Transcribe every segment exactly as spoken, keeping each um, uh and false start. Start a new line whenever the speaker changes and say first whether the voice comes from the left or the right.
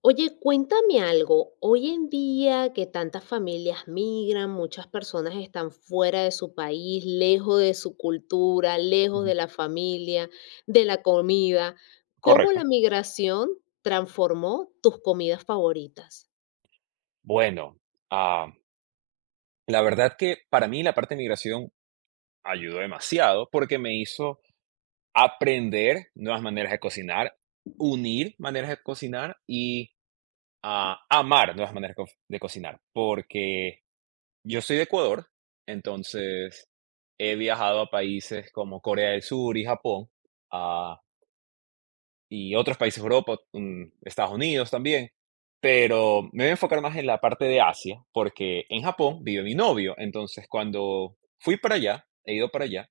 left: Oye, cuéntame algo. Hoy en día que tantas familias migran, muchas personas están fuera de su país, lejos de su cultura, lejos de
right: Ujú,
left: la familia, de la comida. ¿Cómo la
right: correcto.
left: migración transformó tus comidas favoritas?
right: Bueno, ah, la verdad que para mí la parte de migración ayudó demasiado porque me hizo aprender nuevas maneras de cocinar, unir maneras de cocinar y ah, amar nuevas maneras co- de cocinar, porque yo soy de Ecuador. Entonces he viajado a países como Corea del Sur y Japón, ah, y otros países de Europa, mm, Estados Unidos también, pero me voy a enfocar más en la parte de Asia, porque en Japón vive mi novio. Entonces cuando fui para allá, he ido para allá,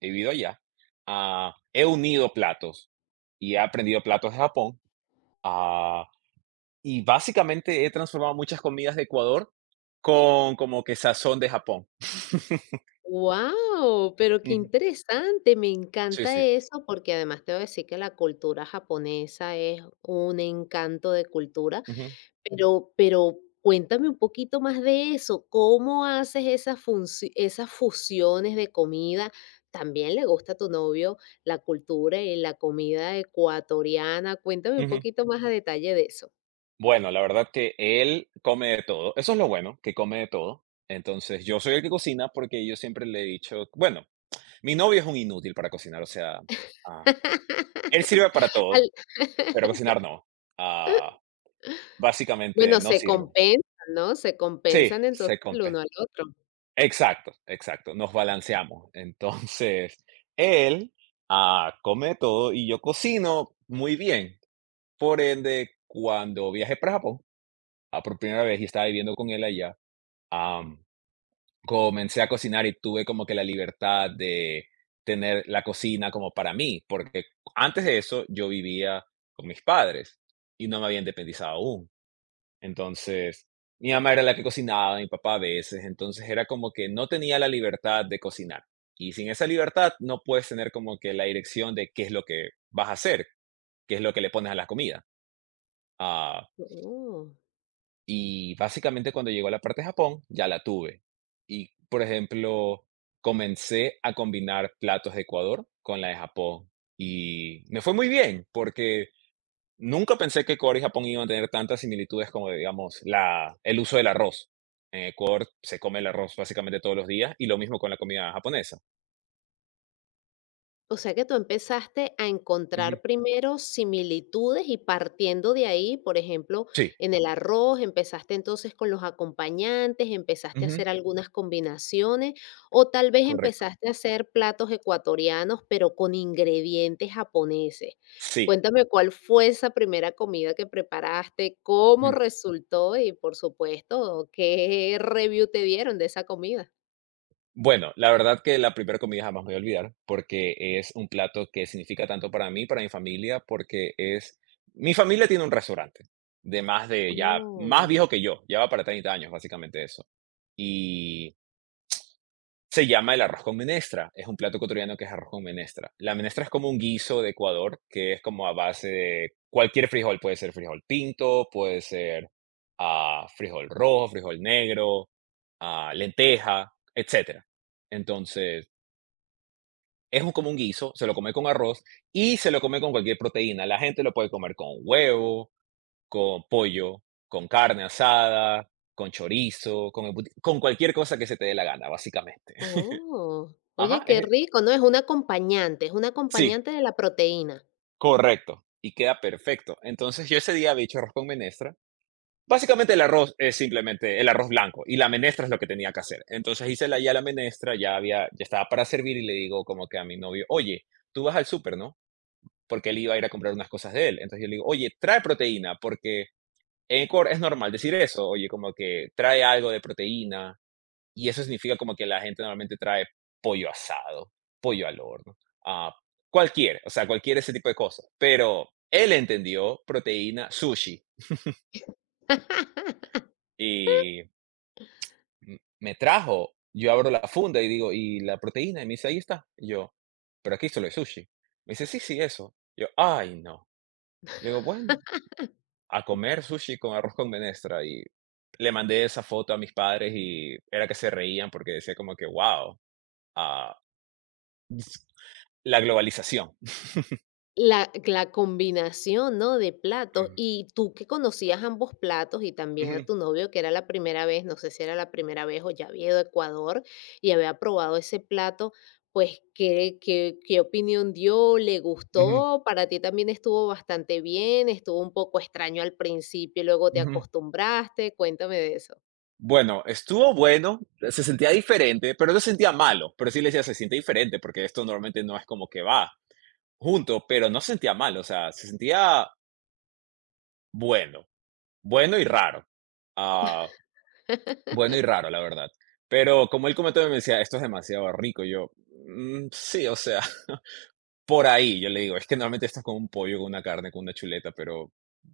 right: he vivido allá, ah, he unido platos y he aprendido platos de Japón, ah, y básicamente he transformado muchas comidas de Ecuador con como que sazón de Japón.
left: Wow, pero qué
right: Ujú.
left: interesante, me
right: Sí,
left: encanta
right: sí.
left: eso porque además te voy a decir que la cultura japonesa es un encanto de cultura.
right: Ujú,
left: Pero pero cuéntame un poquito más de eso, ¿cómo haces esas funci esas fusiones de comida? También le gusta a tu novio la cultura y la comida ecuatoriana, cuéntame un
right: ujú.
left: poquito más a detalle de eso.
right: Bueno, la verdad que él come de todo. Eso es lo bueno, que come de todo. Entonces, yo soy el que cocina, porque yo siempre le he dicho, bueno, mi novio es un inútil para cocinar, o sea, ah, él sirve para
left: Al
right: todo, pero cocinar no. Ah, básicamente
left: bueno,
right: no
left: se
right: sirve.
left: compensan, ¿no? Se
right: Sí,
left: compensan entonces
right: se
left: el uno
right: compé.
left: al otro.
right: Exacto, exacto. Nos balanceamos. Entonces, él ah, come de todo y yo cocino muy bien. Por ende, cuando viajé para Japón, ah, por primera vez y estaba viviendo con él allá, comencé a cocinar y tuve como que la libertad de tener la cocina como para mí, porque antes de eso yo vivía con mis padres y no me había independizado aún. Entonces, mi mamá era la que cocinaba, mi papá a veces, entonces era como que no tenía la libertad de cocinar. Y sin esa libertad no puedes tener como que la dirección de qué es lo que vas a hacer, qué es lo que le pones a la comida. Ah,
left: Oh.
right: y básicamente cuando llegó la parte de Japón, ya la tuve. Y, por ejemplo, comencé a combinar platos de Ecuador con la de Japón. Y me fue muy bien, porque nunca pensé que Ecuador y Japón iban a tener tantas similitudes como, digamos, la, el uso del arroz. En Ecuador se come el arroz básicamente todos los días y lo mismo con la comida japonesa.
left: O sea que tú empezaste a
right: Ujú.
left: encontrar primero similitudes y partiendo de ahí, por ejemplo,
right: Sí,
left: en el arroz, empezaste entonces con los acompañantes, empezaste a
right: ujú,
left: hacer algunas combinaciones o tal vez
right: correcto.
left: empezaste a hacer platos ecuatorianos pero con ingredientes japoneses.
right: Sí.
left: Cuéntame cuál fue esa primera comida que preparaste, cómo resultó y por supuesto, qué review te dieron de esa comida.
right: Bueno, la verdad que la primera comida jamás me voy a olvidar, porque es un plato que significa tanto para mí, para mi familia, porque es mi familia tiene un restaurante de más de ya más
left: Oh.
right: viejo que yo, ya va para treinta años, básicamente eso. Y se llama el arroz con menestra, es un plato ecuatoriano que es arroz con menestra. La menestra es como un guiso de Ecuador, que es como a base de cualquier frijol, puede ser frijol pinto, puede ser, ah, frijol rojo, frijol negro, ah, lenteja, etcétera. Entonces, es un como un guiso, se lo come con arroz y se lo come con cualquier proteína. La gente lo puede comer con huevo, con pollo, con carne asada, con chorizo, con embuti con cualquier cosa que se te dé la gana, básicamente.
left: Oh, oye,
right: Ajá,
left: qué
right: es
left: rico, ¿no? Es un acompañante, es un
right: sí.
left: acompañante de la proteína.
right: Correcto, y queda perfecto. Entonces, yo ese día había hecho arroz con menestra. Básicamente, el arroz es simplemente el arroz blanco y la menestra es lo que tenía que hacer. Entonces, hice la, ya la menestra, ya había, ya estaba para servir y le digo como que a mi novio, oye, tú vas al súper, ¿no? Porque él iba a ir a comprar unas cosas de él. Entonces, yo le digo, oye, trae proteína, porque en Ecuador es normal decir eso, oye, como que trae algo de proteína y eso significa como que la gente normalmente trae pollo asado, pollo al horno, ah, cualquier, o sea, cualquier ese tipo de cosas. Pero él entendió proteína, sushi, y m- me trajo, yo abro la funda y digo, ¿y la proteína? Y me dice, ahí está. Y yo, pero aquí solo hay sushi. Me dice, sí, sí, eso. Yo, ay, no. Le digo, bueno, a comer sushi con arroz con menestra. Y le mandé esa foto a mis padres y era que se reían porque decía como que, wow, ah, la globalización.
left: La, la combinación, ¿no? De platos.
right: Mm,
left: Y tú que conocías ambos platos y también a
right: ujú,
left: tu novio, que era la primera vez, no sé si era la primera vez o ya había ido a Ecuador y había probado ese plato, pues, ¿qué, qué, qué opinión dio? ¿Le
right: ujú,
left: gustó? Para ti también estuvo bastante bien, estuvo un poco extraño al principio y luego te
right: ujú.
left: acostumbraste. Cuéntame de eso.
right: Bueno, estuvo bueno, se sentía diferente, pero no se sentía malo, pero sí le decía, se siente diferente, porque esto normalmente no es como que va junto, pero no se sentía mal, o sea, se sentía bueno, bueno y raro, ah, bueno y raro, la verdad. Pero como él comentó, me decía, esto es demasiado rico, y yo, "Mm, sí, o sea, por ahí", yo le digo, es que normalmente esto es con un pollo, con una carne, con una chuleta, pero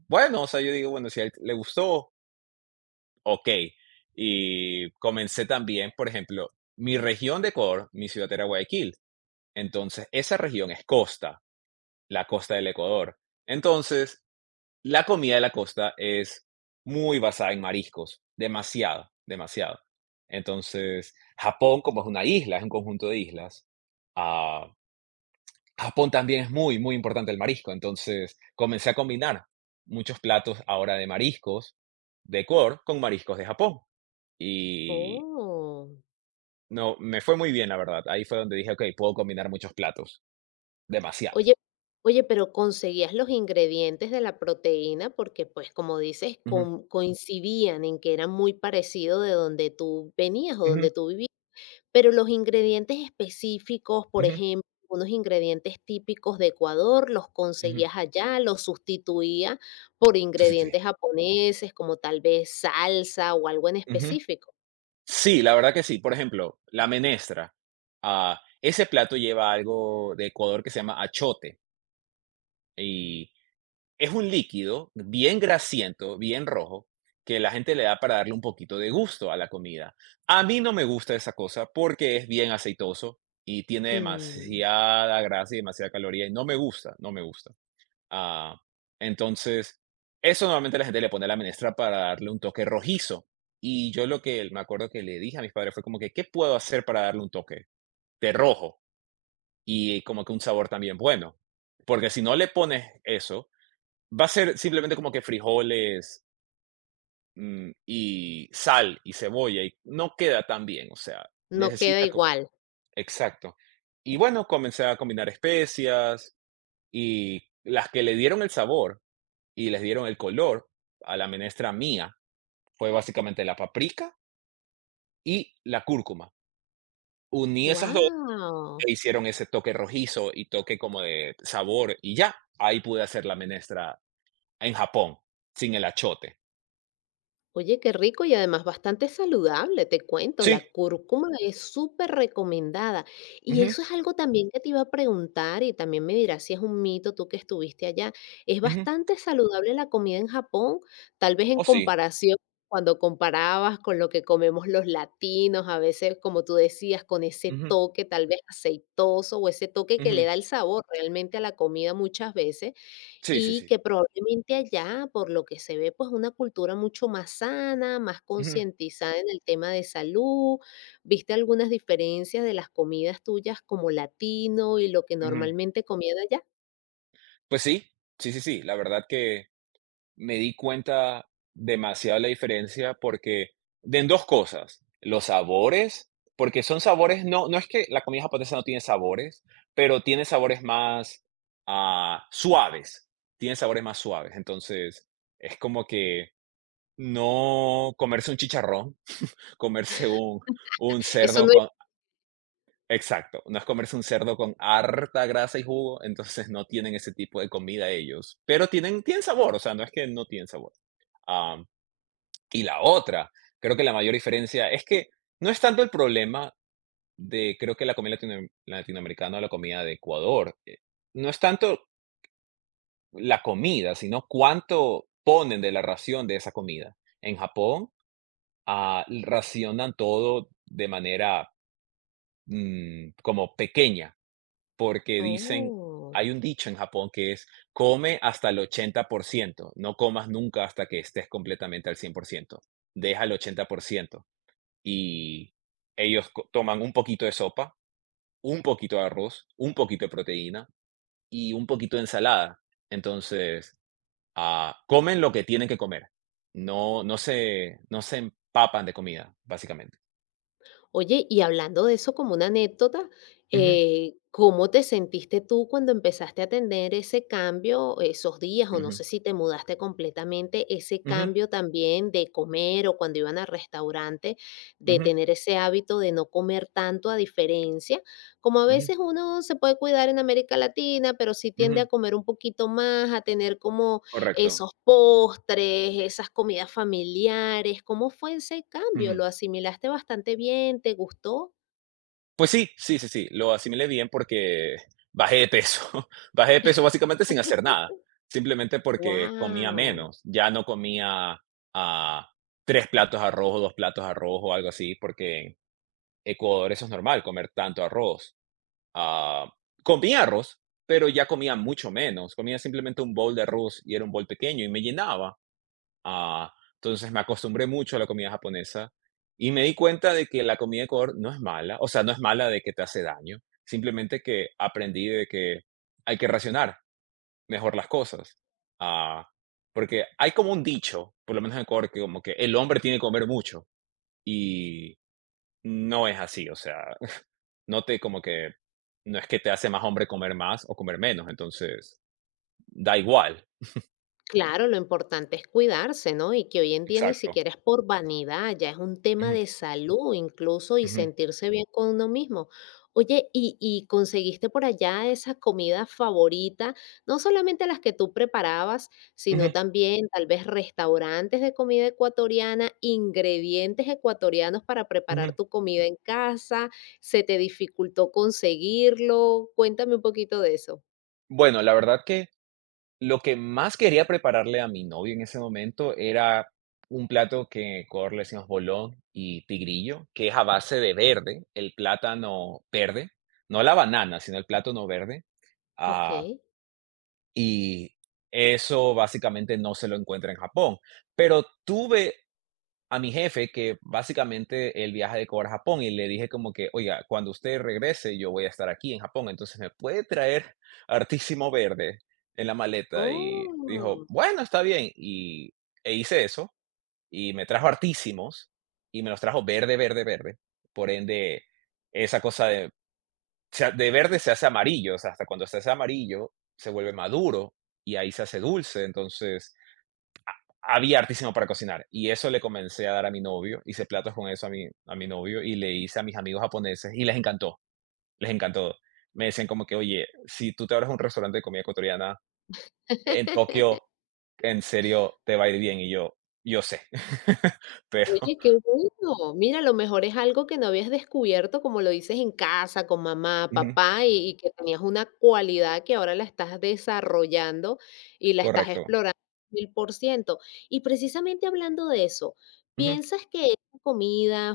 right: bueno, o sea, yo digo, bueno, si a él le gustó, ok. Y comencé también, por ejemplo, mi región de Ecuador, mi ciudad era Guayaquil. Entonces, esa región es costa, la costa del Ecuador. Entonces, la comida de la costa es muy basada en mariscos, demasiado, demasiado. Entonces, Japón, como es una isla, es un conjunto de islas, ah, Japón también es muy, muy importante el marisco. Entonces, comencé a combinar muchos platos ahora de mariscos de Ecuador con mariscos de Japón. Y
left: Oh.
right: no, me fue muy bien, la verdad. Ahí fue donde dije: "Okey, puedo combinar muchos platos, demasiados".
left: Oye, oye, pero conseguías los ingredientes de la proteína porque, pues, como dices,
right: Ujú,
left: con- coincidían en que era muy parecido de donde tú venías o
right: ujú,
left: donde tú vivías, pero los ingredientes específicos, por
right: ujú,
left: ejemplo, unos ingredientes típicos de Ecuador, los
right: ujú.
left: conseguías allá, los sustituías por
right: Sí, sí, sí.
left: ingredientes japoneses, como tal vez salsa o algo en
right: Ujú.
left: específico.
right: Sí, la verdad que sí. Por ejemplo, la menestra, ah, ese plato lleva algo de Ecuador que se llama achote, y es un líquido bien grasiento, bien rojo, que la gente le da para darle un poquito de gusto a la comida. A mí no me gusta esa cosa porque es bien aceitoso y tiene
left: Mm,
right: demasiada grasa y demasiada caloría, y no me gusta, no me gusta. Ah, entonces, eso normalmente la gente le pone a la menestra para darle un toque rojizo. Y yo lo que me acuerdo que le dije a mis padres fue como que, ¿qué puedo hacer para darle un toque de rojo? Y como que un sabor también bueno. Porque si no le pones eso, va a ser simplemente como que frijoles mm, y sal y cebolla y no queda tan bien. O sea,
left: no queda
right: necesita... co-
left: igual.
right: exacto. Y bueno, comencé a combinar especias y las que le dieron el sabor y les dieron el color a la menestra mía. Fue básicamente la paprika y la cúrcuma. Uní esas dos
left: ¡Wow!
right: e hicieron ese toque rojizo y toque como de sabor y ya, ahí pude hacer la menestra en Japón, sin el achote.
left: Oye, qué rico y además bastante saludable, te cuento, la
right: Sí.
left: cúrcuma es súper recomendada. Y
right: Ujú,
left: eso es algo también que te iba a preguntar y también me dirás si es un mito tú que estuviste allá. ¿Es
right: ujú.
left: bastante saludable la comida en Japón? Tal vez en
right: Oh, sí.
left: comparación, cuando comparabas con lo que comemos los latinos, a veces, como tú decías, con ese
right: Ujú,
left: toque tal vez aceitoso o ese toque que le
right: ujú.
left: da el sabor realmente a la comida muchas veces.
right: Sí, sí,
left: Y
right: sí.
left: que probablemente allá, por lo que se ve, pues una cultura mucho más sana, más
right: Ujú,
left: concientizada en el tema de salud. ¿Viste algunas diferencias de las comidas tuyas como latino y lo que
right: ujú.
left: normalmente comían allá?
right: Pues sí, sí, sí, sí. La verdad que me di cuenta demasiado la diferencia porque de en dos cosas, los sabores, porque son sabores, no no es que la comida japonesa no tiene sabores, pero tiene sabores más, ah, suaves, tiene sabores más suaves. Entonces, es como que no comerse un chicharrón, comerse un un
left: Eso
right: cerdo
left: no es.
right: con exacto, no es comerse un cerdo con harta grasa y jugo, entonces no tienen ese tipo de comida ellos, pero tienen tienen sabor, o sea, no es que no tienen sabor. Ah, y la otra, creo que la mayor diferencia es que no es tanto el problema de, creo que la comida latino- latinoamericana o la comida de Ecuador, eh, no es tanto la comida, sino cuánto ponen de la ración de esa comida. En Japón, ah, racionan todo de manera mm, como pequeña, porque dicen,
left: Oh.
right: hay un dicho en Japón que es, come hasta el ochenta por ciento, no comas nunca hasta que estés completamente al cien por ciento, deja el ochenta por ciento. Y ellos co- toman un poquito de sopa, un poquito de arroz, un poquito de proteína y un poquito de ensalada. Entonces, ah, comen lo que tienen que comer. No, no se, no se empapan de comida, básicamente.
left: Oye, y hablando de eso como una anécdota,
right: Ujú,
left: eh, ¿cómo te sentiste tú cuando empezaste a tener ese cambio esos días? O no sé
right: ujú,
left: si te mudaste completamente, ese
right: ujú,
left: cambio también de comer o cuando iban al restaurante, de
right: ujú,
left: tener ese hábito de no comer tanto a diferencia. Como a
right: ujú,
left: veces uno se puede cuidar en América Latina, pero sí tiende
right: ujú,
left: a comer un poquito más, a tener como
right: correcto.
left: esos postres, esas comidas familiares, ¿cómo fue ese cambio?
right: Ujú.
left: ¿Lo asimilaste bastante bien? ¿Te gustó?
right: Pues sí, sí, sí, sí, lo asimilé bien porque bajé de peso. Bajé de peso básicamente sin hacer nada, simplemente porque comía
left: Wow.
right: menos. Ya no comía, ah, tres platos de arroz o dos platos de arroz o algo así, porque en Ecuador eso es normal, comer tanto arroz. Ah, comía arroz, pero ya comía mucho menos. Comía simplemente un bowl de arroz y era un bowl pequeño y me llenaba. Ah, entonces me acostumbré mucho a la comida japonesa y me di cuenta de que la comida de Ecuador no es mala, o sea, no es mala de que te hace daño, simplemente que aprendí de que hay que racionar mejor las cosas. Ah, porque hay como un dicho, por lo menos en Ecuador, que como que el hombre tiene que comer mucho y no es así, o sea, no te como que no es que te hace más hombre comer más o comer menos, entonces da igual.
left: Claro, lo importante es cuidarse, ¿no? Y que hoy en día ni
right: Exacto.
left: siquiera es por vanidad, ya es un tema
right: Ujú,
left: de salud incluso y
right: ujú,
left: sentirse bien con uno mismo. Oye, ¿y, y conseguiste por allá esa comida favorita? No solamente las que tú preparabas, sino
right: ujú,
left: también tal vez restaurantes de comida ecuatoriana, ingredientes ecuatorianos para preparar
right: ujú.
left: tu comida en casa. ¿Se te dificultó conseguirlo? Cuéntame un poquito de eso.
right: Bueno, la verdad que lo que más quería prepararle a mi novio en ese momento era un plato que en Ecuador le decimos bolón y tigrillo, que es a base de verde, el plátano verde, no la banana, sino el plátano verde.
left: Ok.
right: ah, y eso básicamente no se lo encuentra en Japón. Pero tuve a mi jefe que básicamente él viaja de Ecuador a Japón y le dije como que, oiga, cuando usted regrese yo voy a estar aquí en Japón, entonces me puede traer artísimo verde en la maleta y dijo,
left: Oh.
right: bueno, está bien. Y e hice eso y me trajo artísimos y me los trajo verde, verde, verde. Por ende, esa cosa de, se ha- de verde se hace amarillo, o sea, hasta cuando se hace amarillo se vuelve maduro y ahí se hace dulce, entonces había artísimo para cocinar y eso le comencé a dar a mi novio, hice platos con eso a mi, a mi novio y le hice a mis amigos japoneses y les encantó, les encantó. Me decían como que, oye, si tú te abres un restaurante de comida ecuatoriana en Tokio, en serio, te va a ir bien y yo, yo sé, pero,
left: Oye, qué bueno. Mira, a lo mejor es algo que no habías descubierto, como lo dices, en casa, con mamá,
right: ujú,
left: papá, y, y que tenías una cualidad que ahora la estás desarrollando y la estás
right: correcto.
left: explorando mil por ciento. Y precisamente hablando de eso,
right: Ujú,
left: ¿piensas que esta comida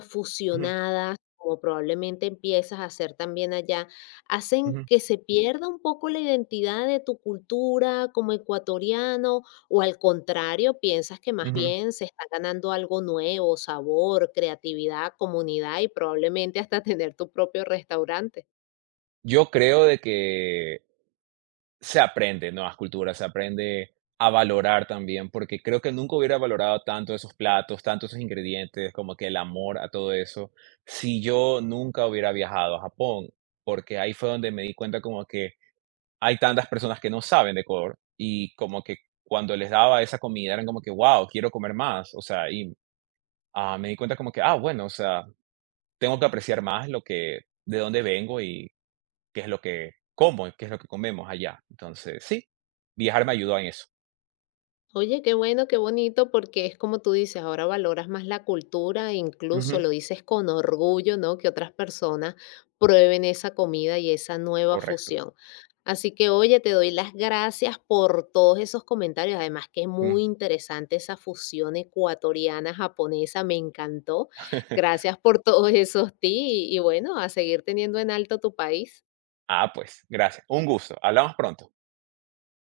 right: ujú,
left: fusionada, como probablemente empiezas a hacer también allá, hacen
right: ujú,
left: que se pierda un poco la identidad de tu cultura como ecuatoriano? O al contrario, piensas que más
right: ujú.
left: bien se está ganando algo nuevo, sabor, creatividad, comunidad y probablemente hasta tener tu propio restaurante.
right: Yo creo de que se aprende nuevas culturas, se aprende a valorar también, porque creo que nunca hubiera valorado tanto esos platos, tanto esos ingredientes, como que el amor a todo eso, si yo nunca hubiera viajado a Japón, porque ahí fue donde me di cuenta como que hay tantas personas que no saben de Ecuador y como que cuando les daba esa comida eran como que, wow, quiero comer más, o sea, y ah, me di cuenta como que, ah, bueno, o sea, tengo que apreciar más lo que, de dónde vengo y qué es lo que como y qué es lo que comemos allá. Entonces, sí, viajar me ayudó en eso.
left: Oye, qué bueno, qué bonito, porque es como tú dices, ahora valoras más la cultura, e incluso
right: Ujú,
left: lo dices con orgullo, ¿no? Que otras personas prueben esa comida y esa nueva
right: correcto.
left: fusión. Así que, oye, te doy las gracias por todos esos comentarios. Además, que es muy
right: Mm.
left: interesante esa fusión ecuatoriana-japonesa, me encantó. Gracias por todos esos tips y, y bueno, a seguir teniendo en alto tu país.
right: Ah, pues, gracias. Un gusto. Hablamos pronto.